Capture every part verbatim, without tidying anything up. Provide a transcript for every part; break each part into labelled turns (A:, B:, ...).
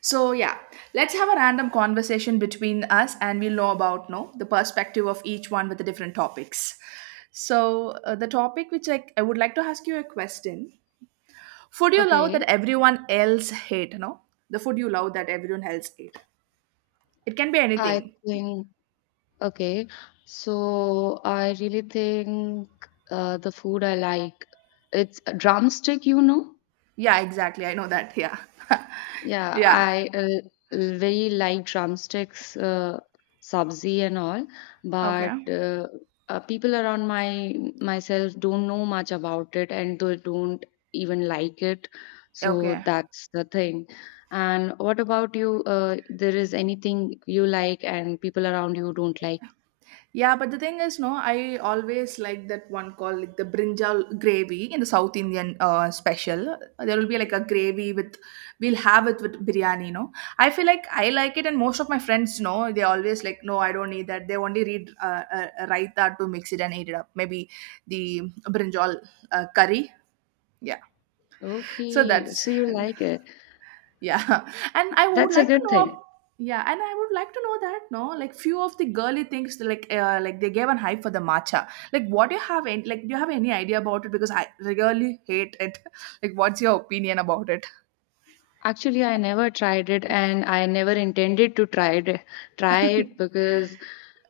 A: So yeah, let's have a random conversation between us, and we'll know about no the perspective of each one with the different topics. So uh, the topic which I, I would like to ask you a question: food you love that
B: Okay,
A: everyone else hate? No, the food you love that everyone else hate. It can be
B: I
A: anything.
B: think okay. So I really think uh, the food I like, it's a drumstick, you know.
A: Yeah, exactly. I know that. Yeah,
B: Yeah,
A: yeah.
B: I uh, very like drumsticks, uh, sabzi and all,
A: Okay.
B: but uh, uh, people around my myself don't know much about it and they don't even like it. So
A: Okay.
B: that's the thing. And what about you? Uh, there is anything you like and people around you don't like?
A: Yeah, but the thing is, no, I always like that one called like the brinjal gravy in the South Indian uh, special. There will be like a gravy with, we'll have it with biryani, no. I feel like I like it, and most of my friends, no, they always like, no, I don't need that. They only read uh, uh, raita to mix it and eat it up. Maybe the brinjal uh, curry. Yeah, so
B: Okay,
A: that's
B: so you like it.
A: yeah, and I would
B: That's a
A: like to
B: good
A: know. ab-
B: thing.
A: Yeah, and I would like to know that no, like few of the girly things, like uh, like they gave an hype for the matcha. Like, what do you have? Any, like, do you have any idea about it? Because I really hate it. Like, what's your opinion about it?
B: Actually, I never tried it and I never intended to try it, try it because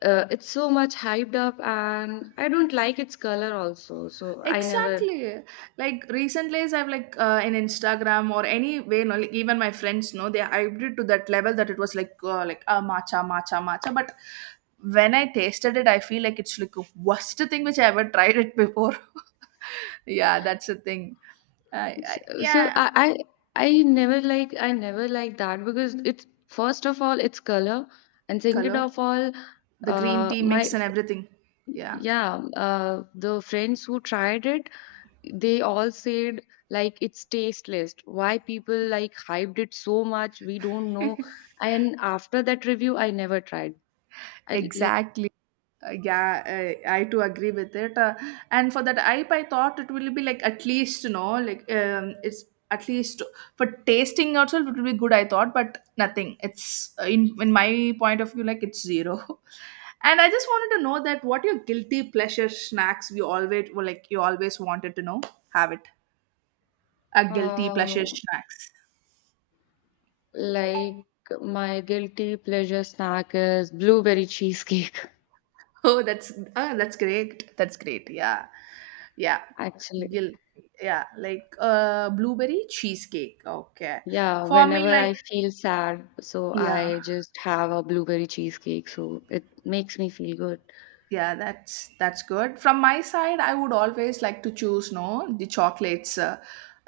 B: uh, it's so much hyped up and I don't like its color also. So I never.
A: Exactly. Like recent days, I've like uh, in Instagram or anyway, you know, like even my friends know they hyped it to that level that it was like uh, like uh, matcha, matcha, matcha. But when I tasted it, I feel like it's like the worst thing which I ever tried it before. Yeah, that's the thing. Uh, I,
B: so so
A: yeah,
B: I I, I never like, I never like that because it's, first of all, its color, and second
A: color,
B: of all
A: the green
B: uh
A: tea
B: my
A: mix and everything. Yeah,
B: yeah, uh the friends who tried it, they all said like, it's tasteless, why people like hyped it so much, we don't know. And after that review, I never tried. I l- like
A: exactly. Uh, yeah, I, I too agree with it. Uh, and for that I P A, I thought it will be like at least, you know, like um, it's at least for tasting also it will be good. I thought, but nothing. It's uh, in in my point of view, like it's zero. And I just wanted to know that what your guilty pleasure snacks you always well, like you always wanted to know have it a guilty pleasure
B: uh,
A: snacks.
B: like my guilty pleasure snack is blueberry cheesecake.
A: Oh, that's ah, that's great. That's great. Yeah, yeah.
B: Actually,
A: Gil, yeah, like uh, blueberry cheesecake. Okay,
B: yeah,
A: for me,
B: whenever I
A: like
B: feel sad, so
A: yeah,
B: I just have a blueberry cheesecake, so it makes me feel good.
A: yeah, that's that's good. From my side, I would always like to choose no the chocolates, uh,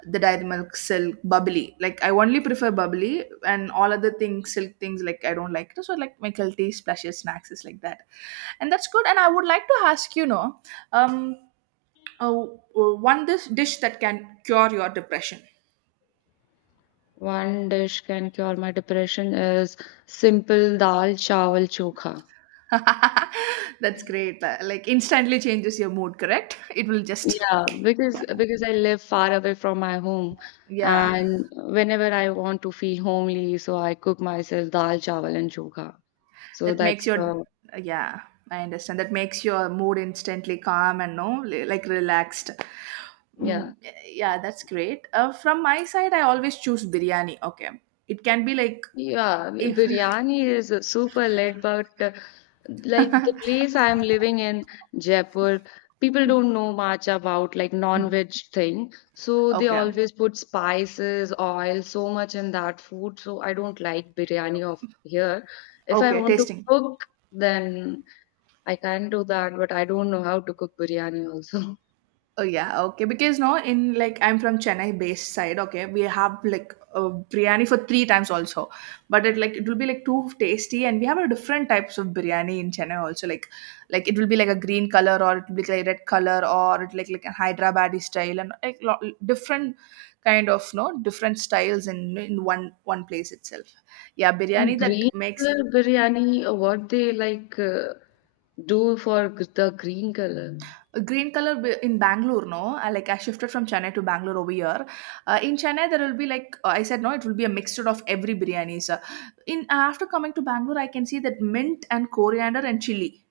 A: the dairy milk, silk, bubbly. Like I only prefer bubbly, and all other things, silk things, like I don't like it. So like my guilty splashes, snacks is like that, and that's good. And I would like to ask you, no, um, oh, oh, one this dish that can cure your depression.
B: One dish can cure my depression is simple dal chawal chokha.
A: That's great. Uh, Like instantly changes your mood. Correct? It will just
B: Yeah, because because I live far away from my home,
A: yeah.
B: and whenever I want to feel homely, so I cook myself dal chawal and chokha. So
A: That makes
B: that's
A: your,
B: uh,
A: yeah, I understand. That makes your mood instantly calm and no, like relaxed.
B: yeah,
A: Mm, yeah, that's great. Uh, from my side, I always choose biryani. Okay, it can be like
B: yeah.
A: if
B: Biryani is uh, super late, but uh, like the place I'm living in, Jaipur, people don't know much about like non-veg thing, so they
A: okay,
B: always put spices, oil, so much in that food. So I don't like biryani of here. If I
A: okay,
B: want to
A: tasting.
B: cook, then I can do that, but I don't know how to cook biryani also.
A: Oh yeah, okay. Because no, in like I'm from Chennai based side. Okay, we have like uh, biryani for three times also, but it like it will be like too tasty, and we have a different types of biryani in Chennai also. Like, like it will be like a green color, or it will be like red color, or it like like a Hyderabadi style, and like lo- different kind of no different styles in in one one place itself. Yeah,
B: In
A: biryani that
B: green
A: makes
B: color biryani, uh, what they like uh, do for g- the green color?
A: a green color b- in Bangalore, no? Uh, Like I shifted from Chennai to Bangalore over here. Uh, in Chennai, there will be like uh, I said, no, it will be a mixture of every biryanis. So in after coming to Bangalore, I can see that mint and coriander and chili,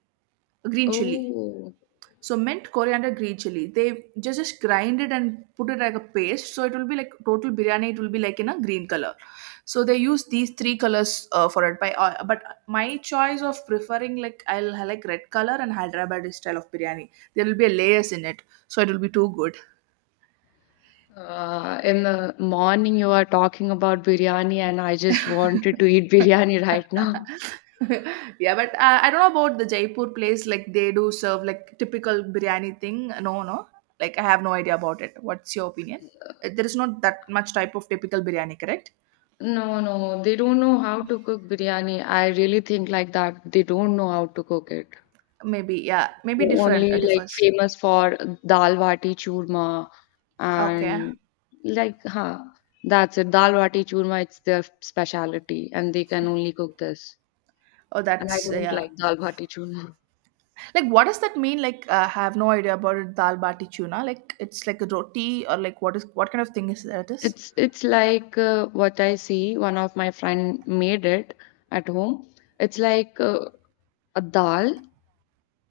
A: green chili.
B: Oh,
A: So mint, coriander, green chili. They just just grind it and put it like a paste. So it will be like total biryani. It will be like in a green color. So they use these three colors uh, for it. By uh, but my choice of preferring like I'll have like red color and Hyderabadi style of biryani. There will be a layers in it, so it will be too good.
B: uh, in the morning you are talking about biryani, and I just wanted to eat biryani right now.
A: Yeah, but uh, I don't know about the Jaipur place. Like they do serve like typical biryani thing. No, no. Like I have no idea about it. What's your opinion? Uh, There is not that much type of typical biryani, correct?
B: No, no, they don't know how to cook biryani. I really think like that. They don't know how to cook it.
A: Maybe yeah, maybe
B: They are
A: different uh,
B: only like
A: differs.
B: famous for dal bati churma
A: Okay.
B: and like huh, that's it. Dal bati churma, it's their specialty and they can only cook this.
A: Oh,
B: And I
A: that's uh,
B: don't
A: yeah.
B: like dal bati churma.
A: Like, what does that mean? Like, uh, I have no idea about it. Dal bati chuna. Like, it's like a roti or like what is what kind of thing is that is?
B: It's it's like uh, what I see. One of my friend made it at home. It's like uh, a dal,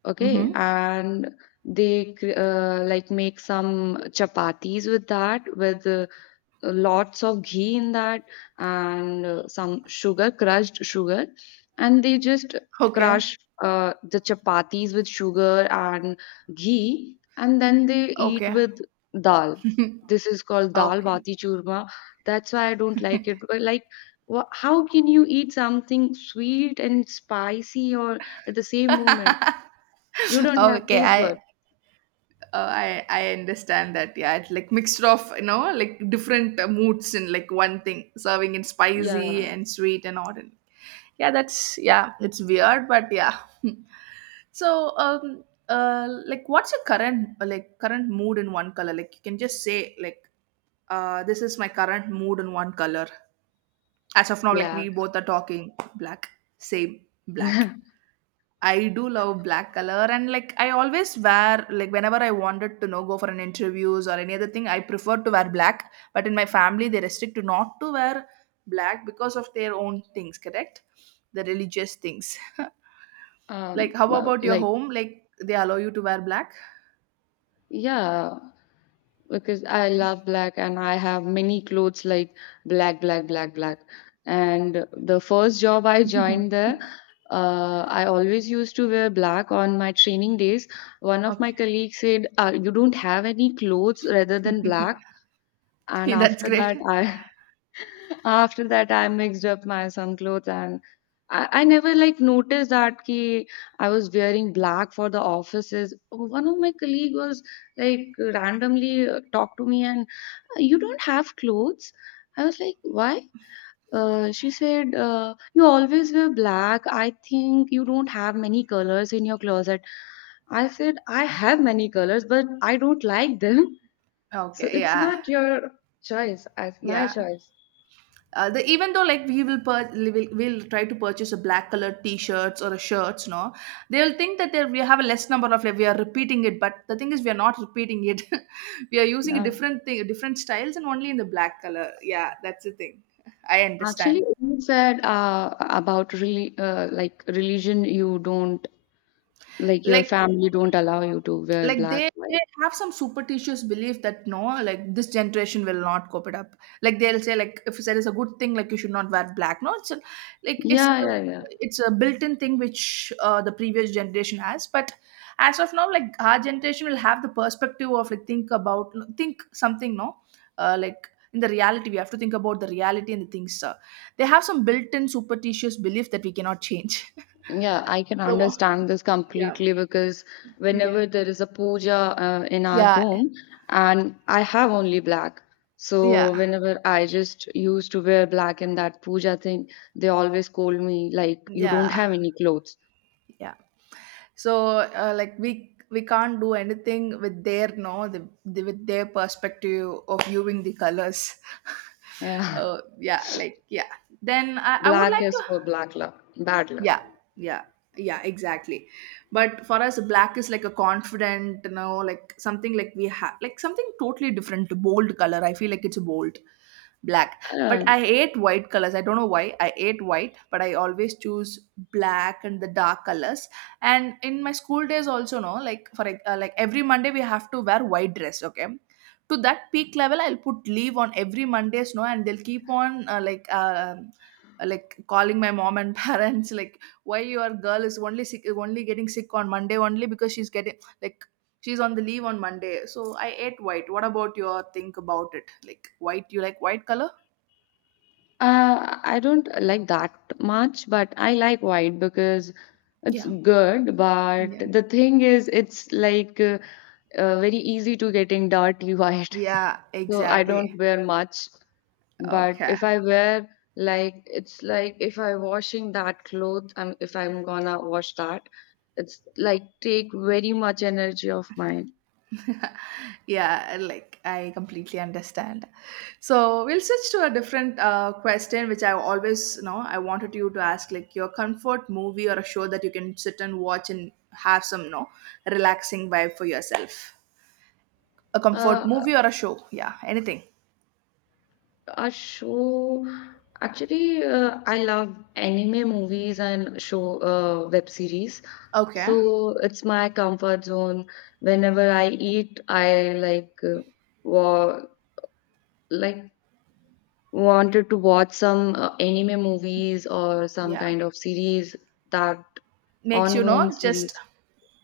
B: okay,
A: Mm-hmm.
B: and they cr- uh, like make some chapatis with that with uh, lots of ghee in that and uh, some sugar, crushed sugar, and they just
A: Okay.
B: crush uh, the chapatis with sugar and ghee, and then they eat
A: Okay.
B: with dal. This is called dal
A: Okay.
B: bati churma. That's why I don't like it. But like, wha how can you eat something sweet and spicy or at the same moment? You don't have
A: Okay,
B: taste buds.
A: I uh, I I understand that. Yeah, it's like mixture of you know like different uh, moods in like one thing, serving in spicy
B: Yeah,
A: and sweet and odd. Yeah, that's yeah, it's weird, but yeah. So um uh like what's your current uh, like current mood in one color? Like you can just say like uh, this is my current mood in one color. As of now, like
B: black.
A: we both are talking, black, same black. I do love black color and like I always wear like whenever I wanted to know go for an interviews or any other thing I prefer to wear black, but in my family they restrict to not to wear black because of their own things, correct, the religious things. Like
B: Um,
A: how
B: uh,
A: about your
B: like,
A: home, like they allow you to wear black?
B: yeah, because I love black and I have many clothes like black, black, black, black. And the first job I joined there, uh, I always used to wear black on my training days. One of my
A: Okay.
B: colleagues said, uh, you don't have any clothes rather than black. And
A: That's
B: after
A: great.
B: that, I after that, I mixed up my some clothes and I, I never like noticed that ki I was wearing black for the offices. One of my colleague was like randomly uh, talked to me and, "Uh, you don't have clothes." I was like, "Why?" Uh, she said, uh, You always wear black. I think you don't have many colors in your closet." I said, "I have many colors, but I don't like them. So
A: Okay,
B: it's
A: yeah,
B: not your choice. It's my
A: yeah.
B: choice."
A: Uh, the, even though like we will, pur- we will we'll try to purchase a black colored t-shirts or a shirts, no, they'll think that they- we have a less number of like we are repeating it, but the thing is we are not repeating it. We are using a
B: Yeah.
A: different thing, different styles, and only in the black color. Yeah, that's the thing. I
B: Actually,
A: understand.
B: you said uh, about really uh, like religion, you don't, like, your
A: Like
B: family don't allow you to wear
A: like
B: black,
A: they,
B: right?
A: they have some superstitious belief that no like this generation will not cope it up, like they'll say like if there is a good thing like you should not wear black, no it's a, like it's a,
B: Yeah, yeah, yeah.
A: it's a built-in thing which uh, the previous generation has, but as of now like our generation will have the perspective of like think about think something no, uh, like in the reality we have to think about the reality and the things. Uh, they have some built-in superstitious belief that we cannot change.
B: Yeah, I can
A: So,
B: understand this
A: yeah,
B: completely because
A: yeah,
B: whenever there is a puja uh, in our
A: yeah,
B: home, and I have only black. So
A: yeah,
B: whenever I just used to wear black in that puja thing, they always scold me like, you don't
A: yeah,
B: have any clothes.
A: yeah, So uh, like we we can't do anything with their no the, the, with their perspective of viewing the colors.
B: Yeah,
A: Uh, yeah, like yeah, then I, I would
B: black
A: like to,
B: is for black luck, bad luck.
A: yeah, yeah, yeah, exactly. But for us black is like a confident, you know like something, like we have like something totally different, bold color, I feel like it's bold black. But
B: Uh,
A: I hate white colors, I don't know why I hate white, but I always choose black and the dark colors. And in my school days also, no, like for like, uh, like every Monday we have to wear white dress, okay. To that peak level, I'll put leave on every Mondays, no, and they'll keep on uh, like uh, uh, like calling my mom and parents like, why your girl is only sick, only getting sick on Monday, only because she's getting like she's on the leave on Monday, so I ate white. What about your think about it, like white, you like white color?
B: Uh, I don't like that much, but I like white because it's
A: Yeah.
B: good. But
A: Yeah,
B: the thing is, it's like uh, uh, very easy to getting dirty white.
A: yeah,
B: So I
A: exactly,
B: don't wear much. But
A: okay,
B: if I wear, like it's like if I washing that cloth, um, if I'm gonna wash that, it's like take very much energy of mine.
A: yeah, like I completely understand. So we'll switch to a different uh, question which I always know I wanted you to ask, like your comfort movie or a show that you can sit and watch and have some no relaxing vibe for yourself, a comfort
B: Uh,
A: movie or a show, yeah, anything.
B: A show, actually, uh, I love anime movies and show uh, web series.
A: Okay,
B: So it's my comfort zone. Whenever I eat, I like uh, wa like wanted to watch some uh, anime movies or some
A: yeah,
B: kind of series, that
A: makes you
B: ongoing
A: know just
B: series.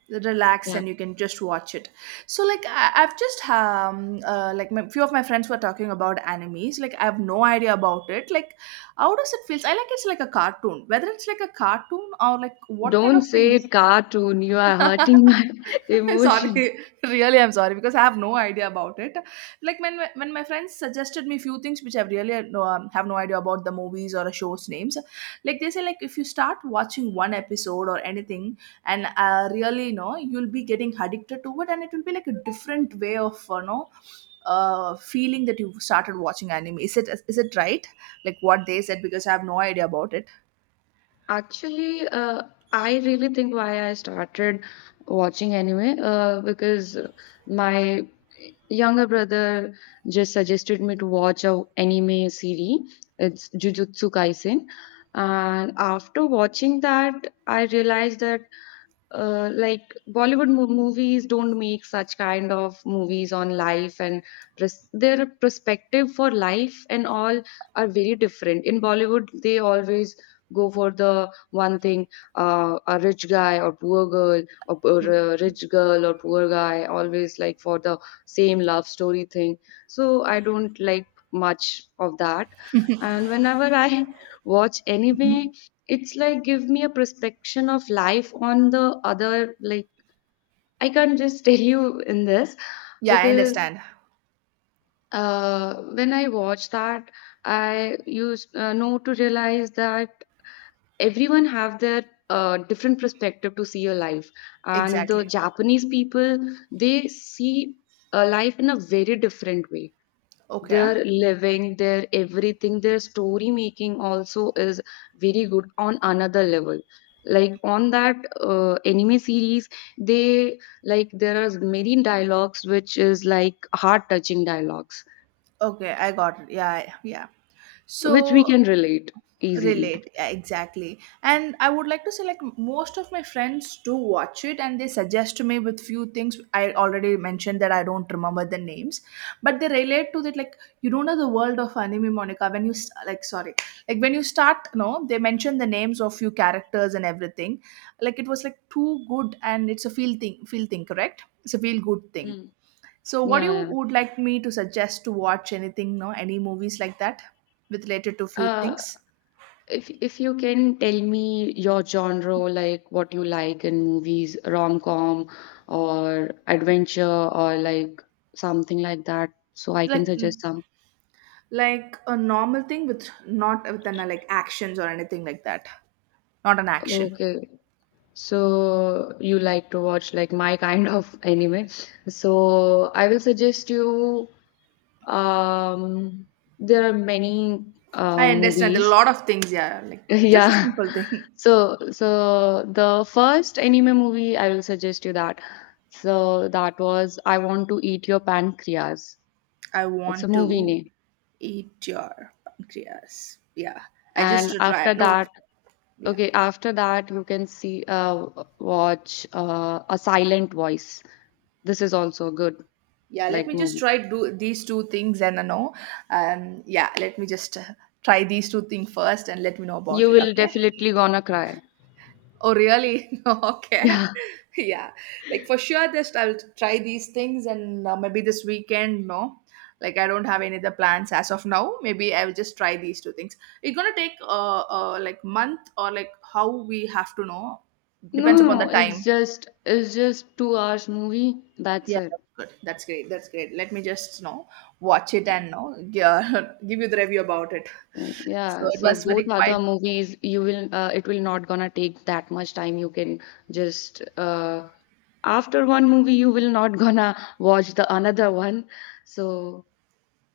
A: relax
B: Yeah.
A: and you can just watch it. So like I, I've just um uh, like my, few of my friends were talking about animes, like I have no idea about it, like how does it feel? I like it's like a cartoon, whether it's like a cartoon or like what kind
B: Don't
A: of thing?
B: say cartoon. You are hurting my emotion.
A: Sorry, really I'm sorry because I have no idea about it. Like when when my friends suggested me few things which I really had no, um, have no idea about the movies or a show's names, like they say like if you start watching one episode or anything, and uh, really you know you'll be getting addicted to it, and it will be like a different way of you know uh, feeling that you started watching anime. Is it is it right, like what they said? Because I have no idea about it.
B: Actually, uh, I really think why I started watching anime uh, because my younger brother just suggested me to watch a anime series. It's Jujutsu Kaisen. And after watching that, I realized that uh, like Bollywood mo- movies don't make such kind of movies on life, and pres- their perspective for life and all are very different. In Bollywood, they always go for the one thing, uh, a rich guy or poor girl, or, or a rich girl or poor guy, always like for the same love story thing. So I don't like much of that. And whenever I watch anime, it's like give me a perspective of life on the other. Like I can't just tell you in this
A: Yeah, I
B: because
A: understand,
B: uh, when I watch that, I used uh, know to realize that everyone have their uh, different perspective to see your life. And the
A: exactly,
B: Japanese people, they see a life in a very different way.
A: okay.
B: Their living, their everything, their story making also is very good on another level. Like on that uh, anime series, they like there are many dialogues which is like heart touching dialogues
A: Okay, I got it. Yeah, I- yeah.
B: which we
A: So
B: can relate easily.
A: relate, yeah, exactly. And I would like to say, like, most of my friends do watch it and they suggest to me with few things I already mentioned that I don't remember the names, but they relate to that. Like, you don't know the world of anime, Monica, when you s- like, sorry. Like when you start, no, they mention the names of few characters and everything. Like, it was like too good and it's a feel thing feel thing, correct? It's a feel good thing.
B: Mm.
A: So, what
B: Yeah,
A: you
B: yeah.
A: would like me to suggest to watch, anything, no? Any movies like that with related to few
B: Uh,
A: things,
B: if if you can tell me your genre, like what you like in movies, rom-com or adventure or like something like that, so I can
A: like, mm,
B: suggest.
A: like a normal thing with not with an uh, like actions or anything like that, not an action.
B: Okay, so you like to watch like my kind of anime. So I will suggest you, um there are many uh,
A: I understand a
B: movies.
A: lot of things, yeah. Like just a
B: Yeah.
A: simple thing.
B: So so the first anime movie I will suggest you that. So that was I Want to Eat Your Pancreas.
A: I
B: It's a
A: want
B: movie
A: to
B: name.
A: eat your pancreas. Yeah, I just
B: And
A: to try.
B: after
A: No,
B: that,
A: yeah.
B: okay, after that you can see uh watch uh, A Silent Voice. This is also good.
A: Yeah, let
B: Like
A: me just
B: movie.
A: try do these two things and uh, know. um yeah, let me just uh, try these two things first and let me know about
B: You
A: it,
B: will
A: okay.
B: definitely gonna cry.
A: Oh, really? Okay.
B: Yeah.
A: Yeah, like for sure, just I'll try these things and uh, maybe this weekend, no. Like, I don't have any other plans as of now, maybe I will just try these two things. It's gonna take uh, uh like month or like, how, we have to know.
B: No,
A: Depends
B: no,
A: upon the
B: no, it's
A: time.
B: just, it's just two hours movie. That's
A: Yeah,
B: it.
A: that's good. That's great. That's great. Let me just, you know, watch it and, you know, yeah, give you the review about it.
B: Like,
A: So
B: yeah.
A: it
B: So
A: was
B: both
A: very
B: other
A: quite.
B: movies, you will uh, it will not gonna take that much time. You can just uh, after one movie, you will not gonna watch the another one. So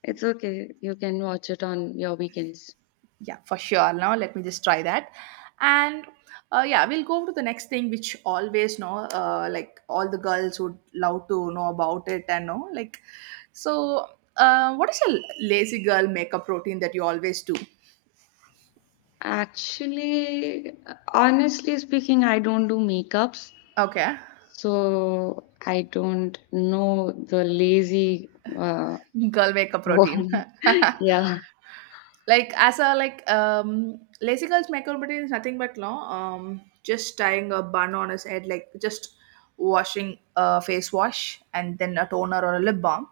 B: it's okay. You can watch it on your weekends.
A: Yeah, for sure. Now let me just try that, and uh, yeah, we'll go to the next thing, which, always, you know, uh, like all the girls would love to know about it and know, like, so. Uh, what is a lazy girl makeup routine that you always do?
B: Actually, honestly speaking, I don't do makeups.
A: Okay.
B: So I don't know the lazy uh,
A: Girl makeup routine.
B: one. Yeah.
A: Like, as a like, um lazy girls makeup routine is nothing but no, um just tying a bun on his head, like, just washing a face wash and then a toner or a lip balm,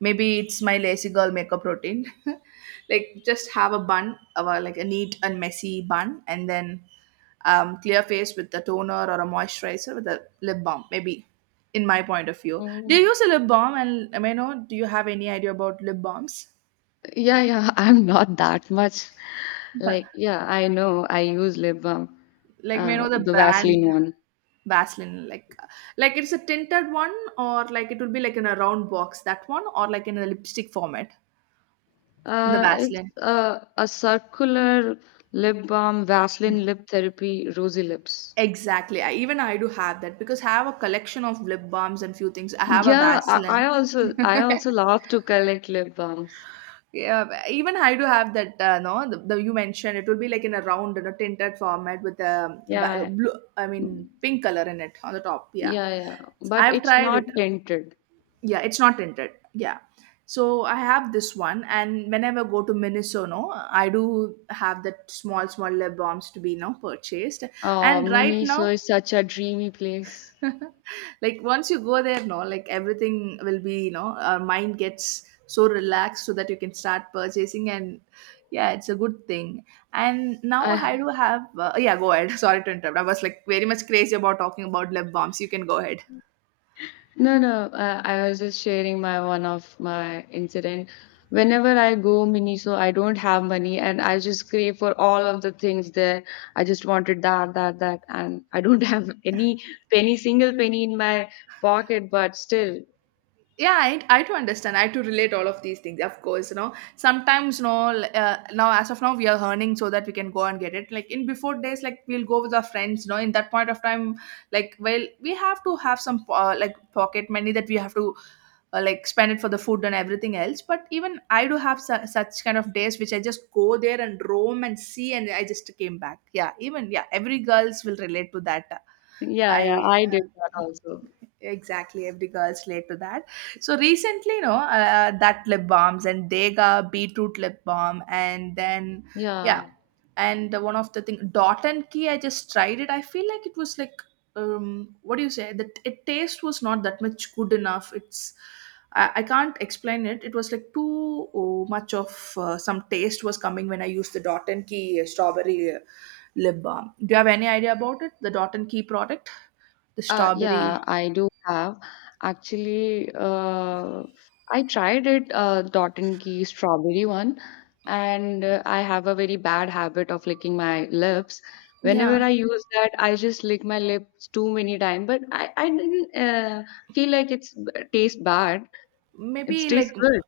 A: maybe it's my lazy girl makeup routine. Like, just have a bun of a, like, a neat and messy bun, and then um, clear face with the toner or a moisturizer with a lip balm, maybe, in my point of view. Do you
B: Mm.
A: use a lip balm? And may I know, do you have any idea about lip balms?
B: Yeah, yeah, I'm not that much.
A: But,
B: Like, yeah, I know I use lip balm,
A: like, may I
B: uh,
A: know the
B: the Vaseline
A: brand?
B: one.
A: Vaseline, like like it's a tinted one, or like it will be like in a round box, that one, or like in a lipstick format in the
B: Uh, it's
A: Vaseline?
B: uh, a circular lip balm, Vaseline lip therapy, rosy lips.
A: Exactly. I, even I do have that because I have a collection of lip balms and few things. I have a
B: Yeah, I, I
A: Vaseline.
B: also, I also love to collect lip balms.
A: Yeah, even I do have that. Uh, no, the, the you mentioned it will be like in a round, you know, tinted format with a, ba-
B: Yeah,
A: blue. I mean, pink color in it on the top. Yeah,
B: yeah, yeah, but
A: I've
B: it's
A: tried
B: not
A: it.
B: tinted.
A: Yeah, it's not tinted. Yeah, so I have this one, and whenever I go to Minisono, I do have that small, small lip balms to be now purchased.
B: Oh,
A: And right now,
B: Miniso is so, such a dreamy place.
A: like, once you go there, no, like, everything will be, you know, our mind gets so relaxed so that you can start purchasing, and yeah, it's a good thing. And now
B: I
A: I do have uh, yeah, go ahead. Sorry to interrupt, I was like very much crazy about talking about lip balms, you can go ahead.
B: no no. I, I was just sharing my one of my incident. Whenever I go Miniso, I don't have money, and I just crave for all of the things there. I just wanted that, that, that, and I don't have any penny, single penny in my pocket. But still,
A: Yeah, I, I to understand, I to relate all of these things, of course, you know. Sometimes, you know, l- uh, now as of now we are earning, so that we can go and get it, like, in before days, like, we'll go with our friends, you know, in that point of time. Like, well, we have to have some uh, like pocket money that we have to uh, like spend it for the food and everything else. But even I do have su- such kind of days which I just go there and roam and see, and I just came back. Yeah, even, yeah, every girls will relate to that.
B: yeah, yeah,
A: I
B: I did
A: uh,
B: that also.
A: Exactly, every girl's relate to that. So recently, you know, uh, uh, that lip balms and Dega beetroot lip balm, and then yeah,
B: Yeah.
A: and the one of the thing Dot and Key. I just tried it. I feel like it was like, um, what do you say, that it taste was not that much good enough. It's, I, I can't explain it. It was like too, oh, much of uh, some taste was coming when I used the Dot and Key uh, strawberry uh, lip balm. Do you have any idea about it? The Dot and Key product, the
B: Uh, yeah,
A: strawberry.
B: I do have. Actually, uh, I tried it, uh, Dot and Key strawberry one, and uh, I have a very bad habit of licking my lips.
A: Yeah.
B: Whenever I use that, I just lick my lips too many times, but I, I didn't uh, feel like it's b- taste bad. It
A: Maybe,
B: tastes
A: like,
B: good.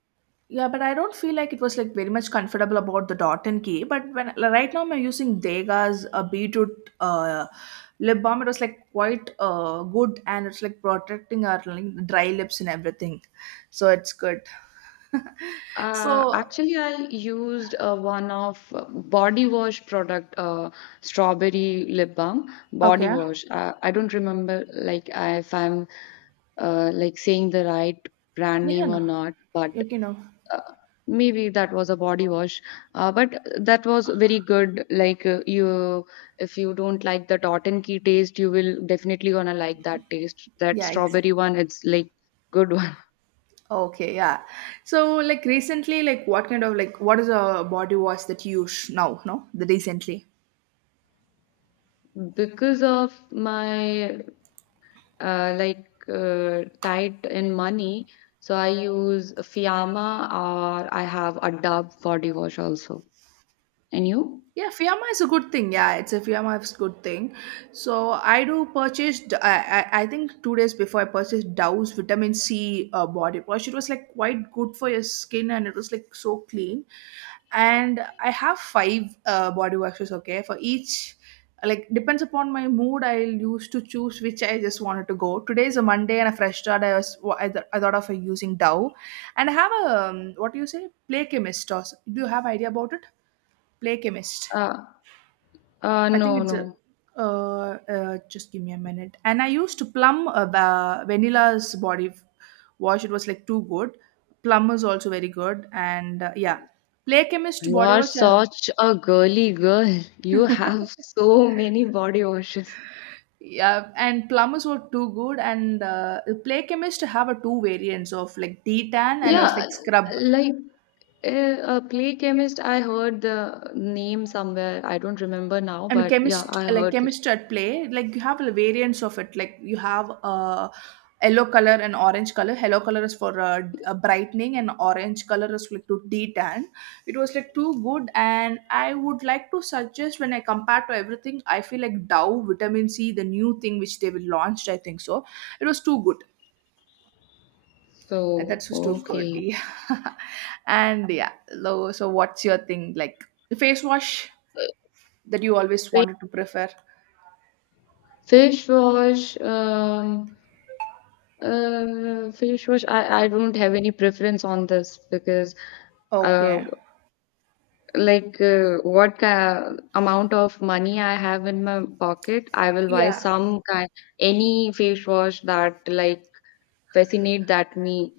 A: yeah, but I don't feel like it was like very much comfortable about the Dot and Key. But when, like, right now I'm using Dega's uh, beetroot uh, lip balm, it was like quite uh, good, and it's like protecting our, like, dry lips and everything, so it's good.
B: Uh,
A: So,
B: actually, I used uh, one of uh, body wash product, uh, strawberry lip balm, body
A: okay,
B: wash. Uh, I don't remember like I, if I'm uh, like saying the right brand
A: yeah,
B: name
A: no,
B: or not, but
A: okay, no,
B: uh, maybe that was a body wash, uh, but that was very good. Like uh, you, if you don't like the tot and key taste, you will definitely gonna like that taste, that
A: yeah, ex-
B: strawberry one. It's like good one.
A: okay, yeah. So, like, recently, like, what kind of, like, what is a body wash that you use now, no, the recently?
B: Because of my uh, like uh, tight in money, so I use Fiamma or I have a dub body wash also. And you
A: Yeah, Fiamma is a good thing. Yeah, it's a Fiamma is good thing. So I do purchased. I, I I think two days before I purchased Dow's vitamin C uh, body wash. It was like quite good for your skin and it was like so clean. And I have five uh, body washes. Okay, for each, like, depends upon my mood. I'll use to choose which I just wanted to go. Today is a Monday and a fresh start. I was I, th- I thought of using Dow, and I have a um, what do you say, Play Chemist. Or, do you have idea about it? Play Chemist.
B: uh, uh
A: I think
B: no
A: it's a.
B: no
A: Uh, uh, just give me a minute. And I used Plum uh, ba- Vanilla's body f- wash. It was like too good. Plum is also very good. And uh, yeah, Play Chemist
B: You
A: body
B: are
A: wash. Uh,
B: such a girly girl. You have so many body washes.
A: yeah, and Plumbers were too good. And uh, Play Chemist have a two variants of like D tan and was
B: Yeah,
A: like scrub.
B: like uh, a clay chemist, I heard the name somewhere. I don't remember now,
A: I mean,
B: but yeah,
A: Chemist,
B: I
A: like
B: heard it.
A: Chemistry at Play. Like, you have variants of it. Like, you have uh, yellow color and orange color. Yellow color is for uh, d- uh, brightening, and orange color is like to detan. It was like too good, and I would like to suggest, when I compare to everything, I feel like Dow vitamin C, the new thing which they will launched, I think so, it was too good. Uh,
B: So,
A: That was too good.
B: okay.
A: Yeah, and yeah. lo- So what's your thing, like, the face wash that you always
B: Fa-
A: wanted to prefer?
B: Fish wash, um, uh, fish wash. I, I don't have any preference on this because uh,
A: Okay.
B: like uh, what ki- amount of money I have in my pocket, I will buy
A: Yeah.
B: some kind, any face wash that like fascinate that me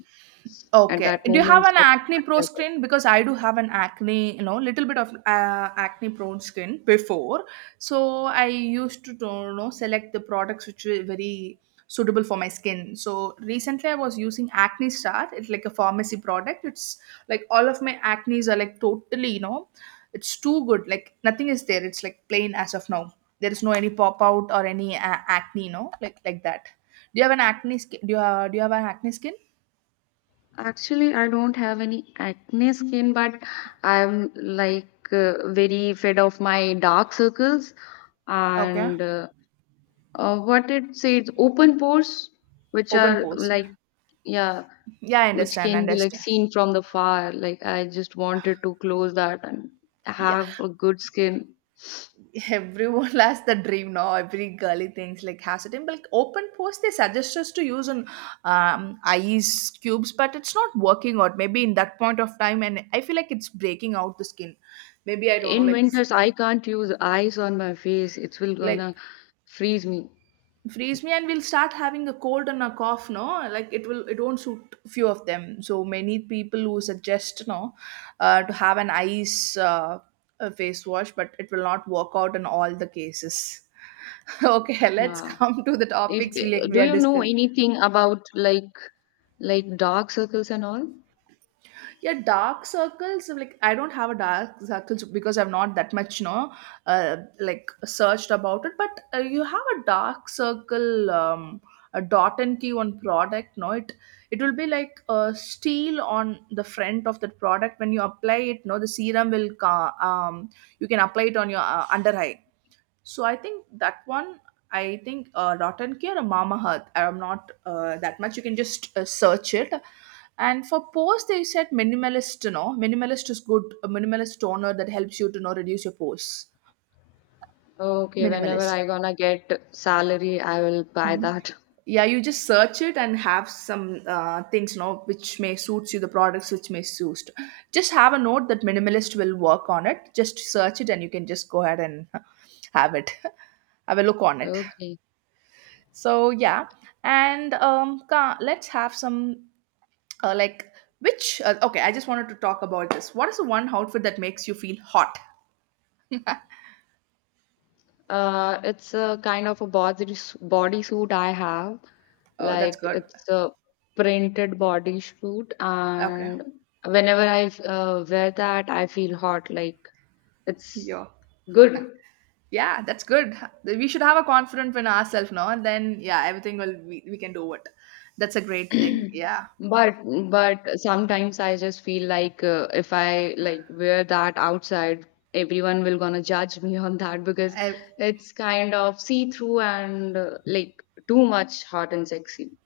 B: at
A: Okay.
B: that
A: Do you have
B: moment.
A: an
B: So
A: acne
B: I
A: pro
B: have it.
A: skin? Because I do have an acne, you know, little bit of uh, acne prone skin before. So I used to, you know, select the products which were very suitable for my skin. So recently I was using Acne Star. It's like a pharmacy product. It's like all of my acnes are like totally, you know, it's too good. Like, nothing is there. It's like plain as of now. There is no any pop out or any uh, acne, you know, like like that. Do you have an acne skin? Do you have, do you have an acne skin?
B: Actually, I don't have any acne skin, but I'm like uh, very fed of my dark circles
A: Okay.
B: and uh, uh, what it says open pores, which
A: Open
B: are
A: pose.
B: like. Yeah,
A: Yeah, I
B: which
A: understand.
B: can be like
A: Understand.
B: seen from the far. Like I just wanted to close that and
A: Yeah.
B: have a good skin.
A: Everyone has the dream now. Every girly things like has it. In like open pose, they suggest us to use on um, ice cubes, but it's not working out. Maybe in that point of time, and I feel like it's breaking out the skin. Maybe I don't know.
B: In
A: Like
B: winters, I can't use ice on my face. It will
A: like
B: gonna freeze me.
A: freeze me, and we'll start having a cold and a cough, no, like, it will, it won't suit few of them. So many people who suggest no uh, to have an ice uh, a face wash, but it will not work out in all the cases. Okay, let's
B: Yeah.
A: come to the
B: If,
A: topics we, like, we
B: do
A: are
B: you know
A: discuss.
B: anything about like like dark circles and all?
A: Yeah, dark circles, like, I don't have a dark circles, because I've not that much, you know, uh, like searched about it. But uh, you have a dark circle, um, a Dot and Key on product, no, it, it will be like a steel on the front of that product. When you apply it, no, the serum will ca- um you can apply it on your uh, under eye. So I think that one, I think uh, Rotten Care or Mama Hearth. I'm not uh, that much. You can just uh, search it. And for pores, they said minimalist. You know, minimalist is good. A minimalist toner that helps you to you know reduce your pores.
B: Okay, whenever
A: Minimalist.
B: I gonna get salary, I will buy
A: Mm.
B: that.
A: Yeah, you just search it and have some uh, things, you know, which may suits you, the products which may suit. Just have a note that minimalist will work on it. Just search it and you can just go ahead and have it, have a look on it.
B: Okay.
A: So yeah, and um, ca- let's have some uh, like which uh, okay. I just wanted to talk about this. What is the one outfit that makes you feel hot?
B: Uh, it's a kind of a body bodysuit I have.
A: Oh, that's
B: Like
A: good.
B: it's a printed body suit,
A: Okay,
B: and whenever I uh, wear that, I feel hot. Like it's
A: yo,
B: good.
A: yeah, that's good. We should have a confidence in ourselves, no? And then yeah, everything will we, we can do it. That's a great thing. Yeah,
B: But but sometimes I just feel like uh, if I like wear that outside, everyone will gonna judge me on that because
A: I,
B: it's kind of see-through and uh, like too much hot and sexy.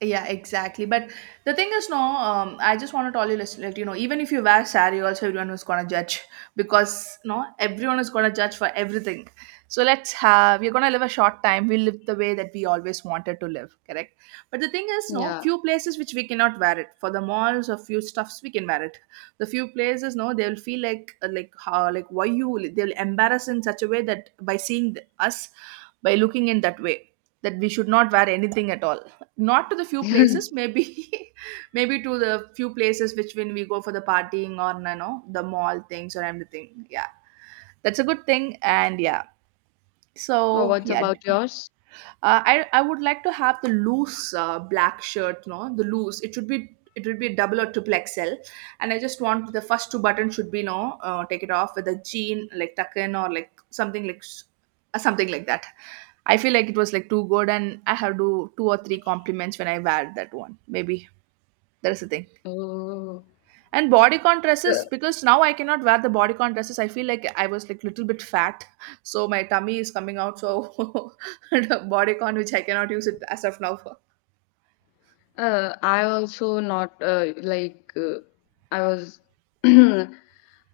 A: yeah, exactly. But the thing is, no, um, I just want to tell you, listen, like, you know, even if you wear sari, also everyone is gonna judge because no, everyone is gonna judge for everything. So let's have we're gonna live a short time. We live the way that we always wanted to live, correct? But the thing is, no,
B: Yeah.
A: few places which we cannot wear it. For the malls or few stuffs we can wear it. The few places, no, they'll feel like like how like why you they'll embarrass in such a way that by seeing us, by looking in that way that we should not wear anything at all, not to the few places maybe. Maybe to the few places which when we go for the partying or you know the mall things or anything, yeah, that's a good thing. And yeah,
B: Oh,
A: so
B: what's
A: yeah,
B: about yours?
A: uh, I I would like to have the loose uh, black shirt, no, the loose. It should be it would be double or triple X L, and I just want the first two buttons should be no, uh, take it off with a jean like tuck in or like something like s- uh, something like that. I feel like it was like too good, and I have to two or three compliments when I wear that one. Maybe that is the thing.
B: Oh,
A: And bodycon dresses,
B: uh,
A: because now I cannot wear the bodycon dresses. I feel like I was like little bit fat, so my tummy is coming out. So bodycon, which I cannot use it as of now.
B: uh, I also not uh, like uh, I was uh,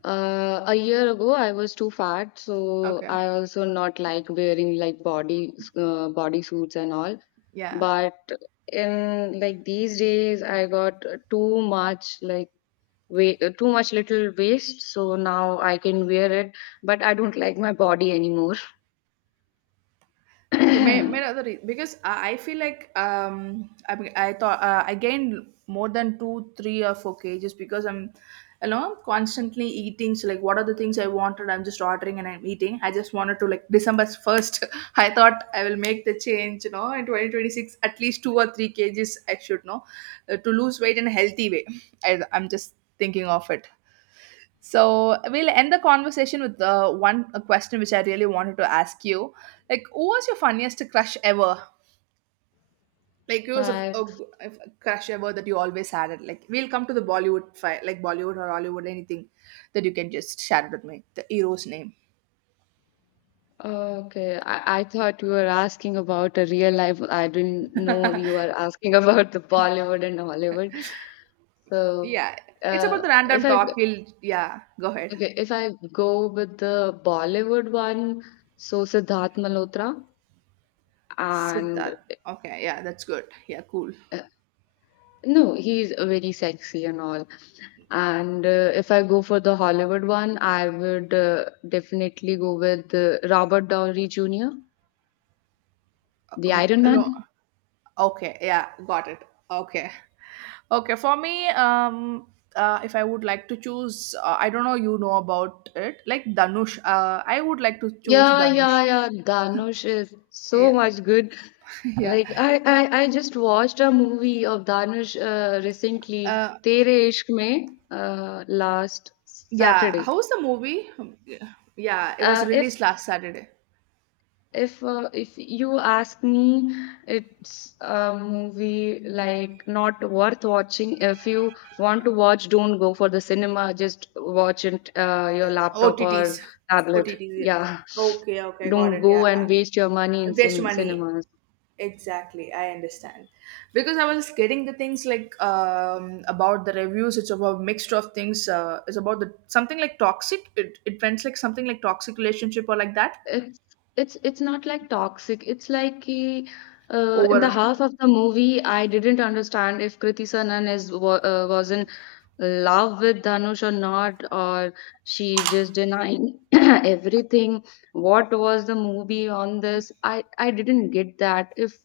B: a year ago. I was too fat, so
A: Okay,
B: I also not like wearing like body uh, body suits and all.
A: yeah.
B: But in like these days, I got too much like weight, too much little waist. So now I can wear it, but I don't like my body anymore.
A: So may, may other rea- because I I feel like um, I mean, I thought uh, I gained more than two, three or four kgs because I'm you know constantly eating so like what are the things I wanted I'm just ordering and I'm eating. I just wanted to like December first. I thought I will make the change, you know, in twenty twenty-six, at least two or three kgs I should know, uh, to lose weight in a healthy way. I, I'm just thinking of it. So we'll end the conversation with uh, one a question which I really wanted to ask you. Like, who was your funniest crush ever? Like, who was a,
B: My.
A: a, a crush ever that you always had? It like, we'll come to the Bollywood, fi- like Bollywood or Hollywood, anything that you can just share it with me. The hero's name.
B: Okay, I, I thought you were asking about a real life. I didn't know you were asking about the Bollywood and Hollywood. So,
A: Yeah, it's about
B: uh,
A: the random
B: if I g-
A: talk. We'll yeah, go ahead.
B: okay, if I go with the Bollywood one, so Siddharth Malhotra, and
A: Siddharth. Okay, yeah, that's good. Yeah, cool.
B: uh, no, he's very sexy and all. And uh, if I go for the Hollywood one, I would uh, definitely go with uh, Robert Downey Junior, the
A: Um,
B: Iron
A: hello.
B: Man.
A: Okay, yeah, got it. Okay. Okay, for me, um, uh, if I would like to choose, uh, I don't know, you know about it, like Danush. Uh, I would like to choose
B: Yeah,
A: Danush.
B: yeah, yeah. Dhanush is so
A: Yeah,
B: much good.
A: yeah,
B: Like I, I, I just watched a movie of Dhanush uh, recently,
A: uh,
B: Tere Ishq Mein, uh, last
A: yeah.
B: Saturday.
A: How was the movie? Yeah, it was
B: Uh, if
A: released last Saturday.
B: if uh, if you ask me, it's a movie like not worth watching. If you want to watch, don't go for the cinema. Just watch it uh, your laptop or
A: O T Ts,
B: tablet.
A: O T Ts. Yeah.
B: Yeah,
A: Okay, okay, got
B: don't
A: it.
B: go
A: Yeah,
B: and waste your money in
A: waste
B: cin-
A: money.
B: cinema.
A: Exactly, I understand. Because I was getting the things like um, about the reviews. It's about mixture of things. Uh, it's about the something like toxic. It it went like something like toxic relationship or like that.
B: It's it's it's not like toxic. It's like ki, uh, in the
A: Over
B: half of the movie, I didn't understand if Kriti Sanan is wa uh, was in love with Dhanush or not, or she just denying everything. What was the movie on this? I I didn't get that. If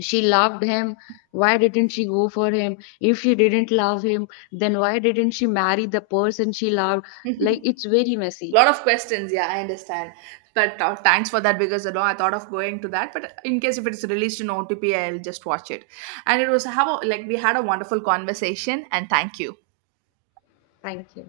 B: she loved him, why didn't she go for him? If she didn't love him, then why didn't she marry the person she loved? Like it's very messy.
A: lot of questions. Yeah, I understand. But uh, thanks for that because you know, I thought of going to that. But in case if it's released in O T P, I'll just watch it. And it was how like we had a wonderful conversation. And thank you.
B: Thank you.